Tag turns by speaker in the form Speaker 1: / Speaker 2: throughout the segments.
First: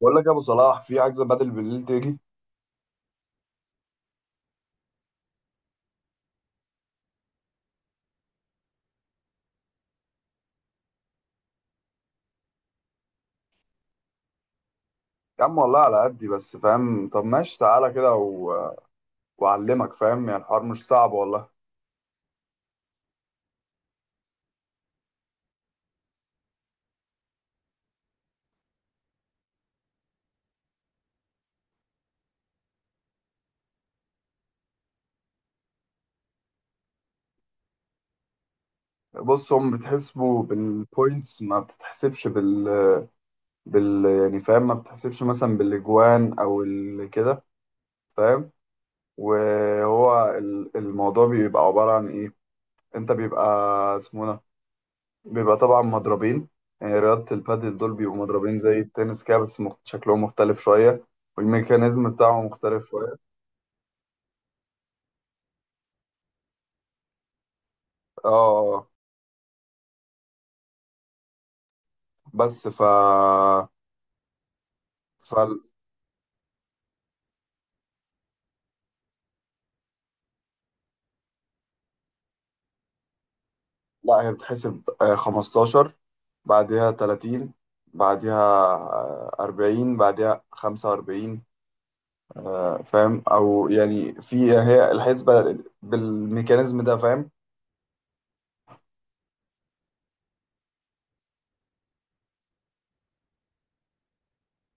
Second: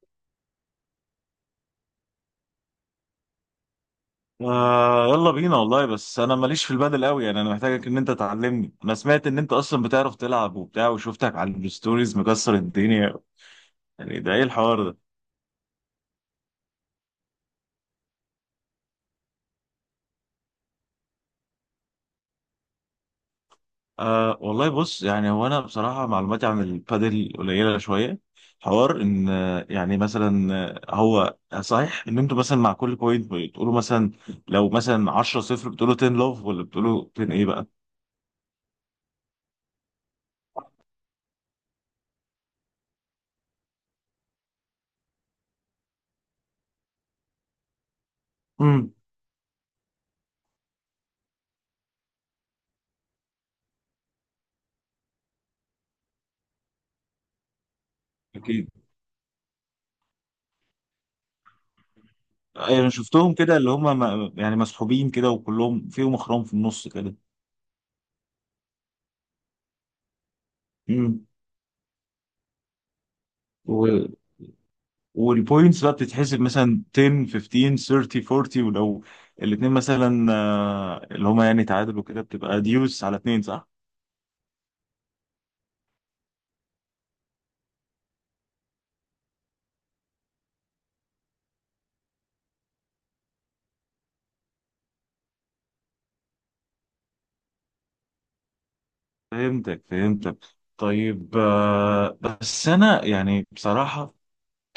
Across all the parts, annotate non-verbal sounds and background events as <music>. Speaker 1: بقول لك يا ابو صلاح، في عجزه بدل بالليل تيجي.
Speaker 2: آه يلا بينا والله، بس انا ماليش في البادل قوي. يعني انا محتاجك ان انت تعلمني. انا سمعت ان انت اصلا بتعرف تلعب وبتاع، وشفتك على الستوريز مكسر الدنيا. يعني ده ايه الحوار ده؟
Speaker 1: يا عم والله على قدي، بس فاهم. طب ماشي تعالى كده واعلمك. فاهم يعني الحوار مش صعب والله.
Speaker 2: آه والله، بص يعني هو انا بصراحة معلوماتي عن البادل قليلة شوية. حوار ان يعني مثلا، هو صحيح ان انتوا مثلا مع كل بوينت بتقولوا مثلا لو مثلا 10 صفر بتقولوا 10 لوف، ولا بتقولوا 10 ايه بقى؟
Speaker 1: بص، هم بتحسبوا بالبوينتس، ما بتتحسبش بال يعني، فاهم. ما بتحسبش مثلا بالاجوان او كده، فاهم.
Speaker 2: امم.
Speaker 1: وهو الموضوع بيبقى عباره عن ايه. انت بيبقى اسمه ده، بيبقى طبعا مضربين. يعني رياضه البادل دول بيبقوا مضربين
Speaker 2: أكيد.
Speaker 1: زي التنس كده، بس شكلهم مختلف شويه. والميكانيزم بتاعهم مختلف
Speaker 2: انا
Speaker 1: شوية.
Speaker 2: شفتهم كده، اللي هم يعني مسحوبين كده وكلهم فيهم اخرام في النص كده.
Speaker 1: اه، آه.
Speaker 2: امم
Speaker 1: بس ف
Speaker 2: و...
Speaker 1: ف
Speaker 2: والبوينتس بقى بتتحسب مثلا 10، 15، 30، 40، ولو الاثنين مثلا اللي هم يعني تعادلوا كده، بتبقى ديوس على اثنين، صح؟
Speaker 1: لا، هي بتحسب 15، بعدها 30، بعدها 40، بعدها 45. فاهم، او يعني في هي الحسبة بالميكانيزم ده، فاهم.
Speaker 2: فهمتك، فهمتك. طيب بس انا يعني بصراحة،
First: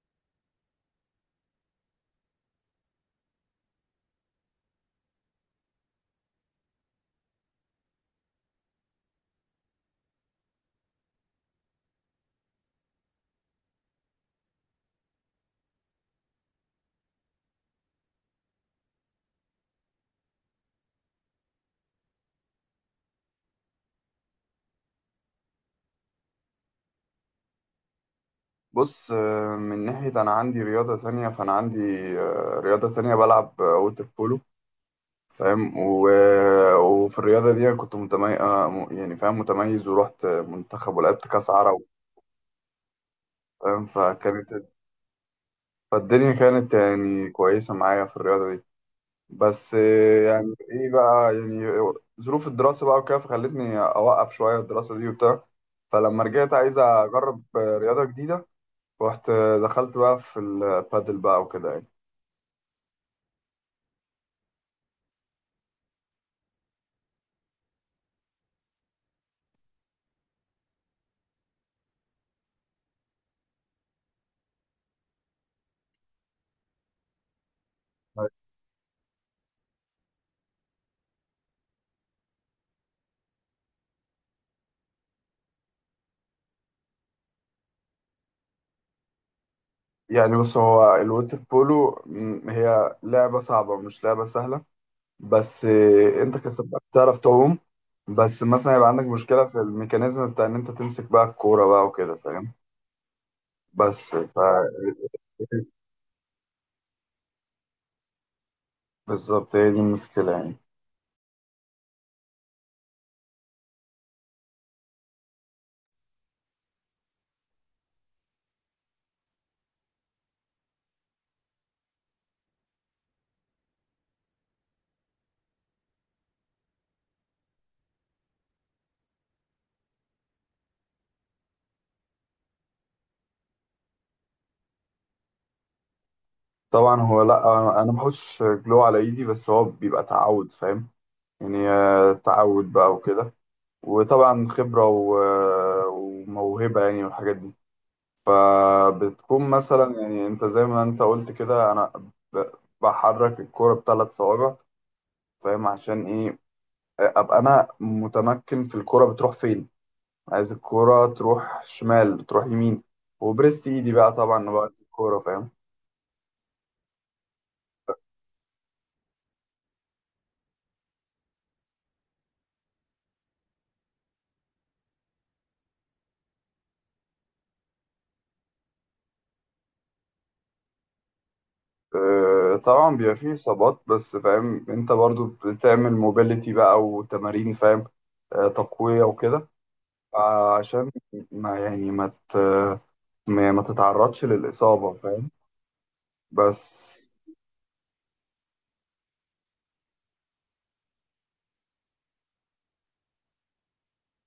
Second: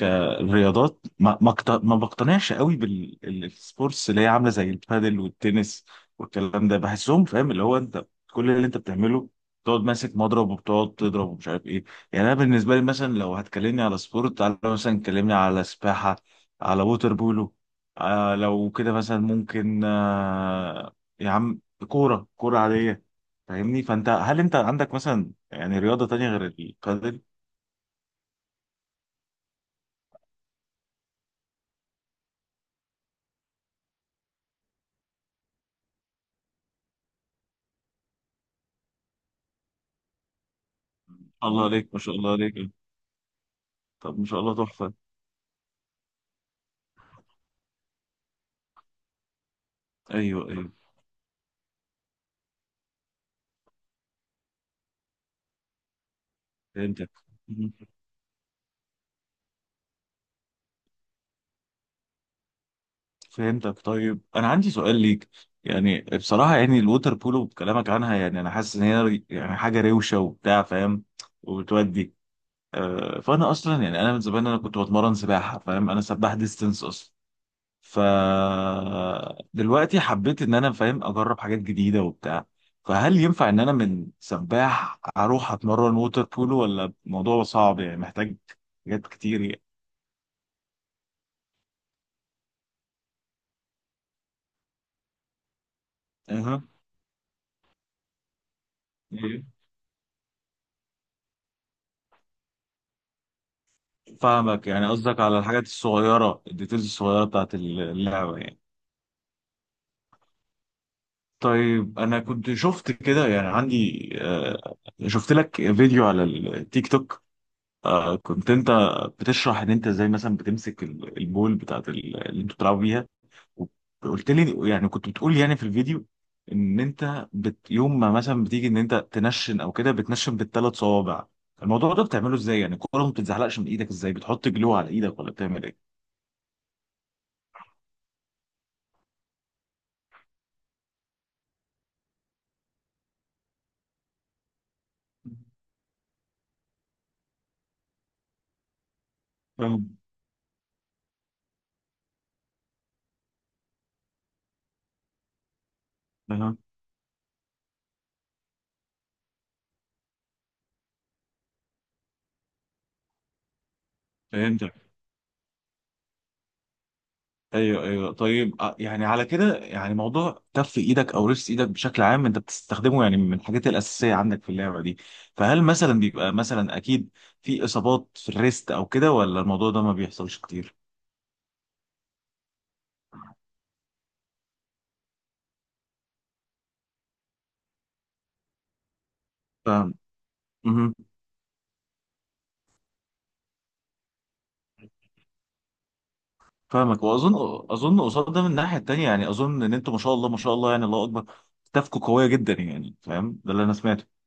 Speaker 2: الرياضات ما بقتنعش قوي بالسبورتس اللي هي عامله زي البادل والتنس والكلام ده. بحسهم فاهم، اللي هو انت كل اللي انت بتعمله بتقعد ماسك مضرب وبتقعد تضرب ومش عارف ايه. يعني انا بالنسبه لي مثلا، لو هتكلمني على سبورت، تعالى مثلا كلمني على سباحه، على ووتر بولو. آه لو كده مثلا ممكن، يا عم كوره كوره عاديه. فاهمني؟ فانت هل انت عندك مثلا يعني رياضه تانية غير البادل؟
Speaker 1: بص، من ناحية أنا عندي رياضة ثانية، فأنا عندي رياضة ثانية، بلعب ووتر بولو، فاهم. وفي الرياضة دي أنا كنت متميز، يعني فاهم، متميز. ورحت منتخب
Speaker 2: ما
Speaker 1: ولعبت
Speaker 2: شاء
Speaker 1: كأس
Speaker 2: الله
Speaker 1: عرب،
Speaker 2: عليك، ما شاء الله عليك.
Speaker 1: فاهم.
Speaker 2: طب ما شاء الله، تحفة.
Speaker 1: فالدنيا كانت يعني كويسة معايا في الرياضة دي. بس يعني
Speaker 2: ايوه، ايوه.
Speaker 1: ايه بقى، يعني ظروف الدراسة بقى وكده، فخلتني أوقف شوية الدراسة دي وبتاع. فلما رجعت عايز
Speaker 2: فهمتك
Speaker 1: أجرب
Speaker 2: <laughs> مم.
Speaker 1: رياضة جديدة. رحت دخلت بقى في البادل بقى وكده يعني.
Speaker 2: فهمتك. طيب انا عندي سؤال ليك، يعني بصراحة يعني الووتر بولو بكلامك عنها، يعني انا حاسس ان هي يعني حاجة روشة وبتاع فاهم، وبتودي. فانا اصلا يعني انا من زمان انا كنت بتمرن سباحة فاهم، انا سباح ديستنس اصلا. ف دلوقتي حبيت ان انا فاهم اجرب حاجات جديدة وبتاع. فهل ينفع ان انا من سباح اروح اتمرن ووتر بولو، ولا الموضوع صعب يعني محتاج حاجات كتير يعني؟
Speaker 1: يعني بص، هو الوتر بولو هي لعبة صعبة، مش لعبة سهلة. بس انت
Speaker 2: اها.
Speaker 1: كسبت تعرف تعوم، بس مثلا يبقى عندك
Speaker 2: إيه.
Speaker 1: مشكلة في الميكانيزم بتاع ان انت تمسك بقى الكورة بقى وكده، فاهم. بس ف
Speaker 2: فاهمك، يعني قصدك على الحاجات الصغيرة، الديتيلز الصغيرة بتاعت اللعبة يعني.
Speaker 1: بالظبط، هي دي المشكلة يعني.
Speaker 2: طيب أنا كنت شفت كده، يعني عندي شفت لك فيديو على التيك توك. كنت أنت بتشرح إن أنت إزاي مثلا بتمسك البول بتاعت اللي أنتوا بتلعبوا بيها. وقلت لي، يعني كنت بتقول يعني في الفيديو، إن أنت يوم ما مثلا بتيجي إن أنت تنشن أو كده، بتنشن بالثلاث صوابع. الموضوع ده بتعمله إزاي؟ يعني الكورة ما بتتزحلقش من إيدك إزاي؟ بتحط جلو على إيدك ولا بتعمل إيه؟
Speaker 1: طبعا هو، لا أنا ما بحطش جلو على ايدي، بس هو بيبقى تعود، فاهم. يعني تعود بقى وكده. وطبعا خبرة وموهبة، يعني والحاجات دي. فبتكون
Speaker 2: فاهم.
Speaker 1: مثلا يعني انت زي ما انت قلت كده، انا ب- بحرك الكورة بثلاث صوابع، فاهم. عشان ايه؟
Speaker 2: أها.
Speaker 1: ابقى انا متمكن في الكورة بتروح فين، عايز الكورة تروح شمال تروح يمين. وبرست ايدي بقى طبعا
Speaker 2: فهمتك.
Speaker 1: وقت الكورة، فاهم.
Speaker 2: ايوه، ايوه. طيب يعني على كده يعني موضوع كف ايدك او ريست ايدك بشكل عام انت بتستخدمه يعني من الحاجات الاساسيه عندك في اللعبه دي. فهل مثلا بيبقى مثلا، اكيد، في اصابات في الريست او كده، ولا الموضوع ده ما بيحصلش كتير؟
Speaker 1: طبعا بيبقى فيه إصابات، بس فاهم، أنت برضو بتعمل موبيليتي بقى وتمارين، فاهم، تقوية وكده.
Speaker 2: فاهم.
Speaker 1: عشان
Speaker 2: مهم.
Speaker 1: ما يعني ما ت... ما ما تتعرضش للإصابة، فاهم. بس
Speaker 2: فاهمك، واظن قصاد ده من الناحيه التانيه، يعني اظن ان انتوا ما شاء الله، ما شاء الله، يعني الله اكبر، ستافكوا قويه جدا يعني فاهم، ده اللي انا سمعته.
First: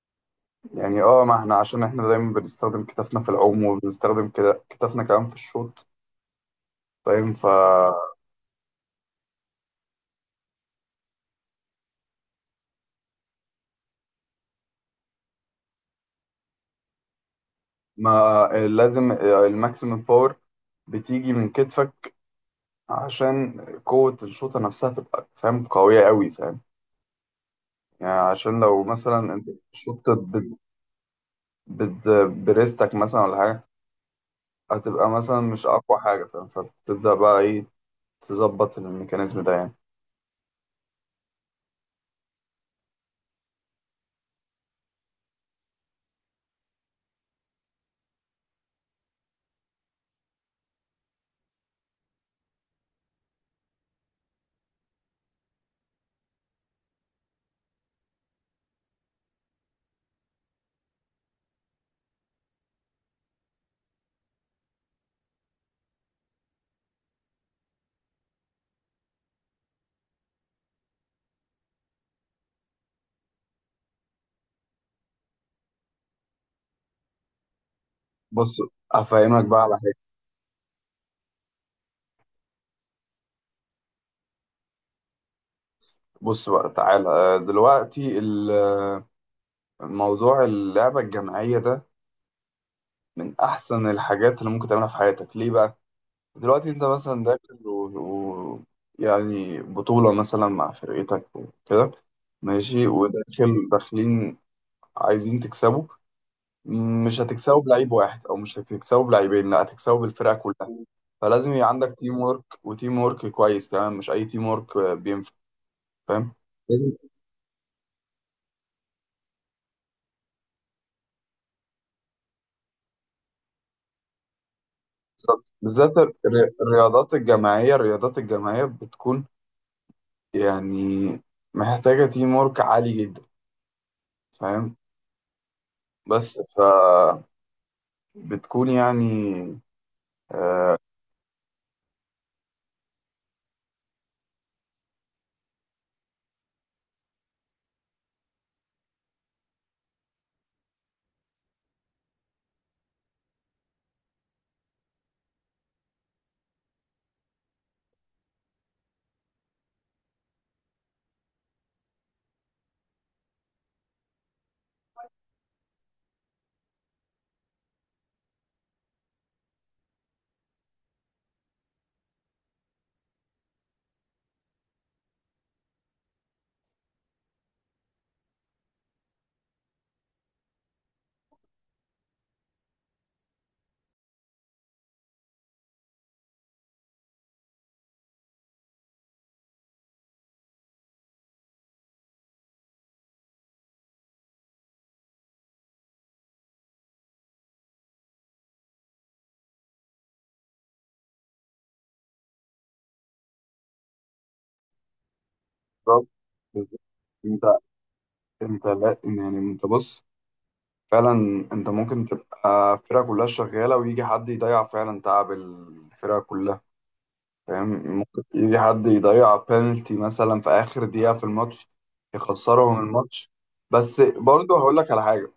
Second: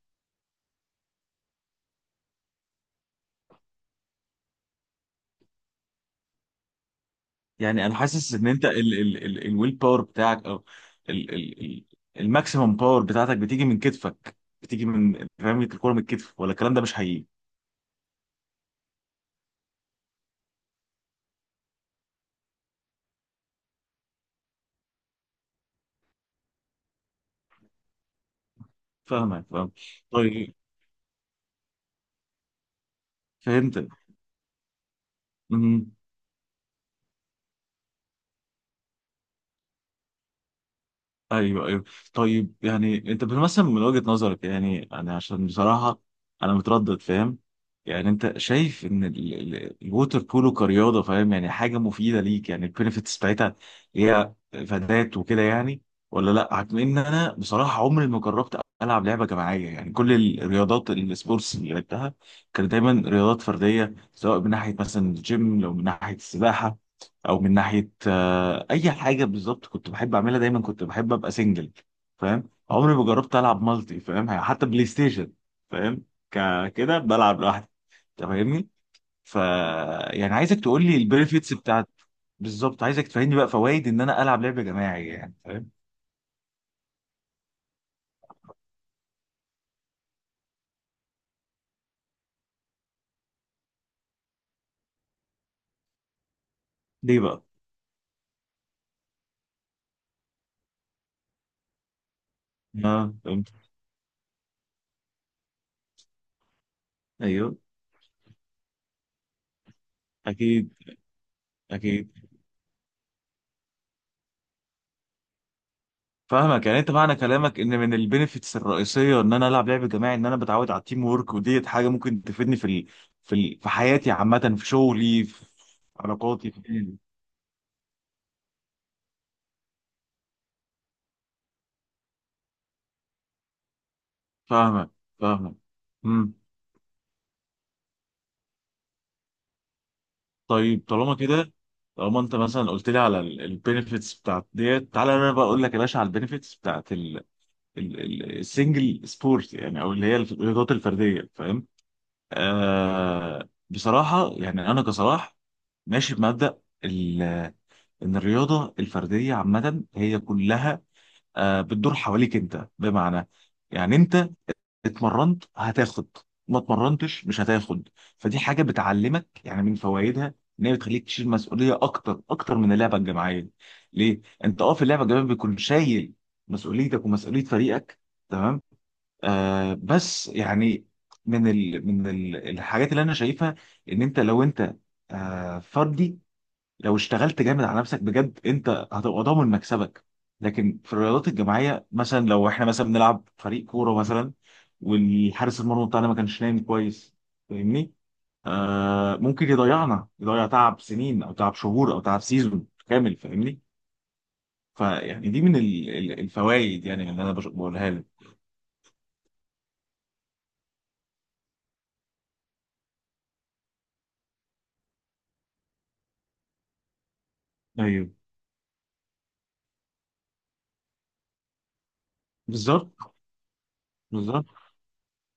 Speaker 1: يعني، اه، ما احنا عشان احنا دايما بنستخدم كتافنا في العوم، وبنستخدم كده كتافنا كمان في الشوط، فاهم.
Speaker 2: يعني انا
Speaker 1: فما
Speaker 2: حاسس ان انت ال ال ال الويل باور بتاعك، او ال ال ال الماكسيمم باور بتاعتك بتيجي من كتفك، بتيجي من فاهم الكوره من الكتف، ولا الكلام ده مش حقيقي؟
Speaker 1: لازم. الماكسيمم باور بتيجي من كتفك، عشان قوة الشوطة نفسها تبقى، فاهم، قوية قوي، فاهم. يعني عشان لو مثلا انت
Speaker 2: فاهمك، فاهم.
Speaker 1: شطت
Speaker 2: طيب
Speaker 1: بد... بريستك مثلا ولا حاجة،
Speaker 2: فهمت.
Speaker 1: هتبقى مثلا مش أقوى حاجة، فاهم. فبتبدأ بقى إيه؟ تظبط الميكانيزم ده يعني.
Speaker 2: ايوه، ايوه. طيب يعني انت بتمثل من وجهة نظرك، يعني انا عشان بصراحة انا متردد فاهم، يعني انت شايف ان الووتر بولو كرياضة فاهم، يعني حاجة مفيدة ليك، يعني البينفيتس بتاعتها هي فادات وكده يعني، ولا لا عكم ان انا بصراحة عمري ما جربت العب لعبة جماعية؟ يعني كل الرياضات، السبورتس اللي لعبتها كانت دايما رياضات فردية، سواء من ناحية مثلا الجيم، لو من ناحية السباحة، او من ناحيه اي حاجه بالظبط، كنت بحب اعملها دايما، كنت بحب ابقى سنجل فاهم، عمري ما جربت العب مالتي فاهم، يعني حتى بلاي ستيشن فاهم، كده بلعب لوحدي. انت
Speaker 1: بص،
Speaker 2: فاهمني؟ ف
Speaker 1: هفهمك بقى على حاجة.
Speaker 2: يعني عايزك تقول لي البنفيتس بتاعت، بالظبط عايزك تفهمني بقى فوائد ان انا العب لعبه جماعيه يعني فاهم.
Speaker 1: بص بقى تعالى دلوقتي الموضوع، اللعبة الجماعية ده من أحسن الحاجات اللي ممكن تعملها في حياتك، ليه بقى؟ دلوقتي أنت
Speaker 2: ليه
Speaker 1: مثلا
Speaker 2: بقى؟
Speaker 1: داخل و... يعني بطولة مثلا مع فرقتك وكده، ماشي،
Speaker 2: اه فهمت.
Speaker 1: وداخل داخلين عايزين تكسبوا. مش
Speaker 2: ايوه.
Speaker 1: هتكسبه بلعيب واحد، او مش هتكسبه بلعيبين، لا، هتكسبه بالفرقه كلها.
Speaker 2: اكيد،
Speaker 1: فلازم يبقى عندك تيم
Speaker 2: اكيد.
Speaker 1: ورك، وتيم ورك كويس كمان، مش اي تيم ورك بينفع، فاهم،
Speaker 2: فاهمك، يعني انت
Speaker 1: لازم.
Speaker 2: معنى كلامك ان من البينيفيتس الرئيسيه ان انا العب لعب جماعي ان انا بتعود على التيم وورك، وديت حاجه ممكن تفيدني في في حياتي عامه، في شغلي،
Speaker 1: بالظبط.
Speaker 2: في
Speaker 1: بالذات
Speaker 2: علاقاتي، في...
Speaker 1: الرياضات الجماعيه بتكون يعني محتاجه تيم ورك عالي جدا، فاهم.
Speaker 2: فاهمك، فاهمك. امم.
Speaker 1: بس ف بتكون يعني، آه.
Speaker 2: طيب، طالما كده، طالما انت مثلا قلت لي على البينيفيتس بتاعت ديت، تعالى انا بقى اقول لك يا باشا على البينيفيتس بتاعت السنجل سبورت، يعني او اللي هي الرياضات الفرديه فاهم. آه بصراحه يعني انا كصلاح ماشي بمبدا ان الرياضه الفرديه عامه هي كلها، بتدور حواليك انت، بمعنى يعني انت اتمرنت هتاخد، ما اتمرنتش مش هتاخد. فدي حاجه بتعلمك يعني، من فوائدها ان هي بتخليك تشيل مسؤوليه اكتر اكتر من اللعبه الجماعيه. ليه؟ انت في اللعبه الجماعيه بيكون شايل مسؤوليتك ومسؤوليه فريقك، تمام؟ بس يعني من الحاجات اللي انا شايفها، ان انت لو انت فردي، لو اشتغلت جامد على نفسك بجد، انت هتبقى ضامن مكسبك. لكن في الرياضات الجماعيه مثلا، لو احنا مثلا بنلعب فريق كوره مثلا، والحارس المرمى بتاعنا ما كانش نايم كويس، فاهمني؟ ممكن يضيعنا، يضيع تعب سنين او تعب شهور او تعب سيزون كامل، فاهمني؟ فيعني دي من
Speaker 1: بالظبط.
Speaker 2: الفوائد يعني اللي انا
Speaker 1: انت
Speaker 2: بقولها لك.
Speaker 1: انت لا يعني، انت بص، فعلا انت ممكن تبقى الفرقة كلها شغالة ويجي حد يضيع فعلا تعب الفرقة كلها، فاهم.
Speaker 2: ايوه،
Speaker 1: ممكن يجي حد يضيع بينالتي مثلا في آخر دقيقة في الماتش، يخسرهم
Speaker 2: بالظبط،
Speaker 1: الماتش. بس
Speaker 2: بالظبط.
Speaker 1: برضه هقول لك على حاجة.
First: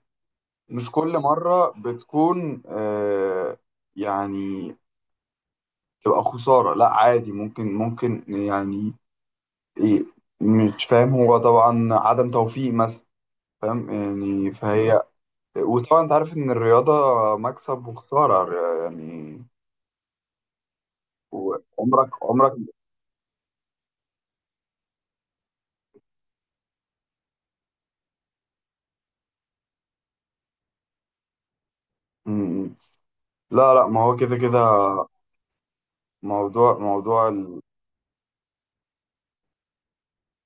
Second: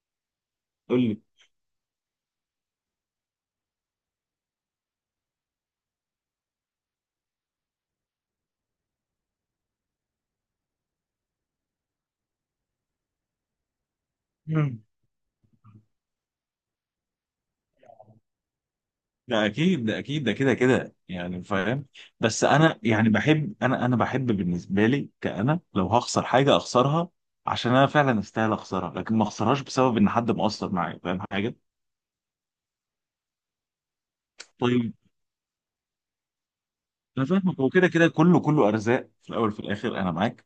Speaker 1: مش
Speaker 2: قول
Speaker 1: كل
Speaker 2: لي.
Speaker 1: مرة بتكون آه، يعني تبقى خسارة، لا عادي، ممكن يعني. ايه، مش فاهم، هو طبعا عدم توفيق مثلا، فاهم يعني،
Speaker 2: مم.
Speaker 1: فهي. وطبعا انت عارف ان الرياضة مكسب وخسارة يعني.
Speaker 2: ده اكيد، ده اكيد، ده كده كده يعني فاهم.
Speaker 1: وعمرك
Speaker 2: بس
Speaker 1: عمرك.
Speaker 2: انا يعني بحب، انا بحب بالنسبه لي كأنا، لو هخسر حاجه اخسرها عشان انا فعلا استاهل اخسرها، لكن ما اخسرهاش بسبب ان حد مقصر معايا فاهم حاجه.
Speaker 1: مم. لا، لا، ما هو كده كده.
Speaker 2: طيب.
Speaker 1: موضوع
Speaker 2: انا
Speaker 1: موضوع
Speaker 2: فاهمك،
Speaker 1: ال-
Speaker 2: هو كده كده، كله كله ارزاق في الاول وفي الاخر، انا معاك.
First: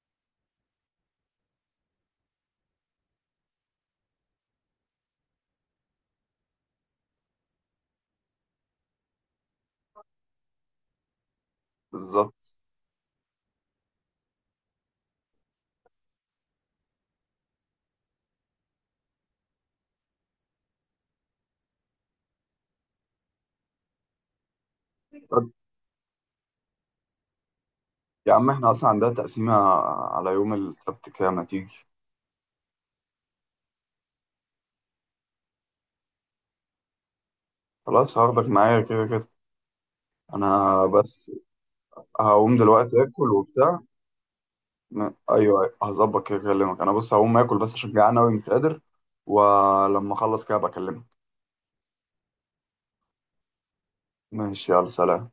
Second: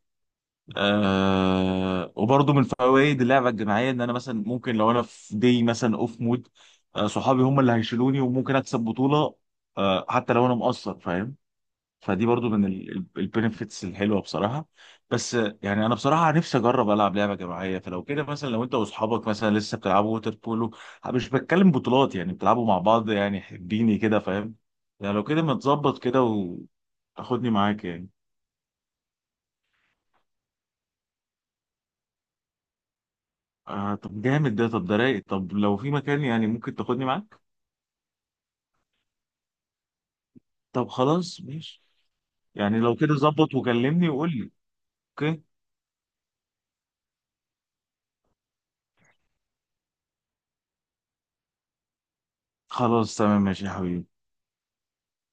Speaker 2: وبرضه من فوائد اللعبه الجماعيه ان انا مثلا ممكن لو انا في دي مثلا اوف مود، صحابي هم اللي هيشيلوني وممكن اكسب بطوله، حتى لو انا مقصر فاهم. فدي برضو
Speaker 1: بالظبط.
Speaker 2: من البنفيتس الحلوه بصراحه. بس يعني انا بصراحه نفسي اجرب العب لعبه جماعيه، فلو كده مثلا، لو انت واصحابك مثلا لسه بتلعبوا ووتر بولو، مش بتكلم بطولات يعني، بتلعبوا مع بعض يعني، حبيني كده فاهم، يعني لو كده
Speaker 1: طب
Speaker 2: متظبط كده وتاخدني معاك يعني.
Speaker 1: يا عم احنا اصلا عندنا تقسيمة على يوم السبت، كده ما تيجي.
Speaker 2: آه طب جامد ده، طب ده رايق. طب لو في مكان يعني ممكن تاخدني معاك.
Speaker 1: خلاص، هاخدك معايا كده كده. انا
Speaker 2: طب
Speaker 1: بس
Speaker 2: خلاص ماشي.
Speaker 1: هقوم
Speaker 2: يعني لو
Speaker 1: دلوقتي
Speaker 2: كده
Speaker 1: اكل
Speaker 2: ظبط
Speaker 1: وبتاع.
Speaker 2: وكلمني وقول لي.
Speaker 1: م-
Speaker 2: اوكي.
Speaker 1: ايوه، أيوة، هظبط كده اكلمك. انا بص هقوم اكل بس عشان جعان اوي مش قادر. ولما اخلص كده بكلمك.
Speaker 2: خلاص، تمام، ماشي يا حبيبي.
Speaker 1: ماشي، يلا، سلام.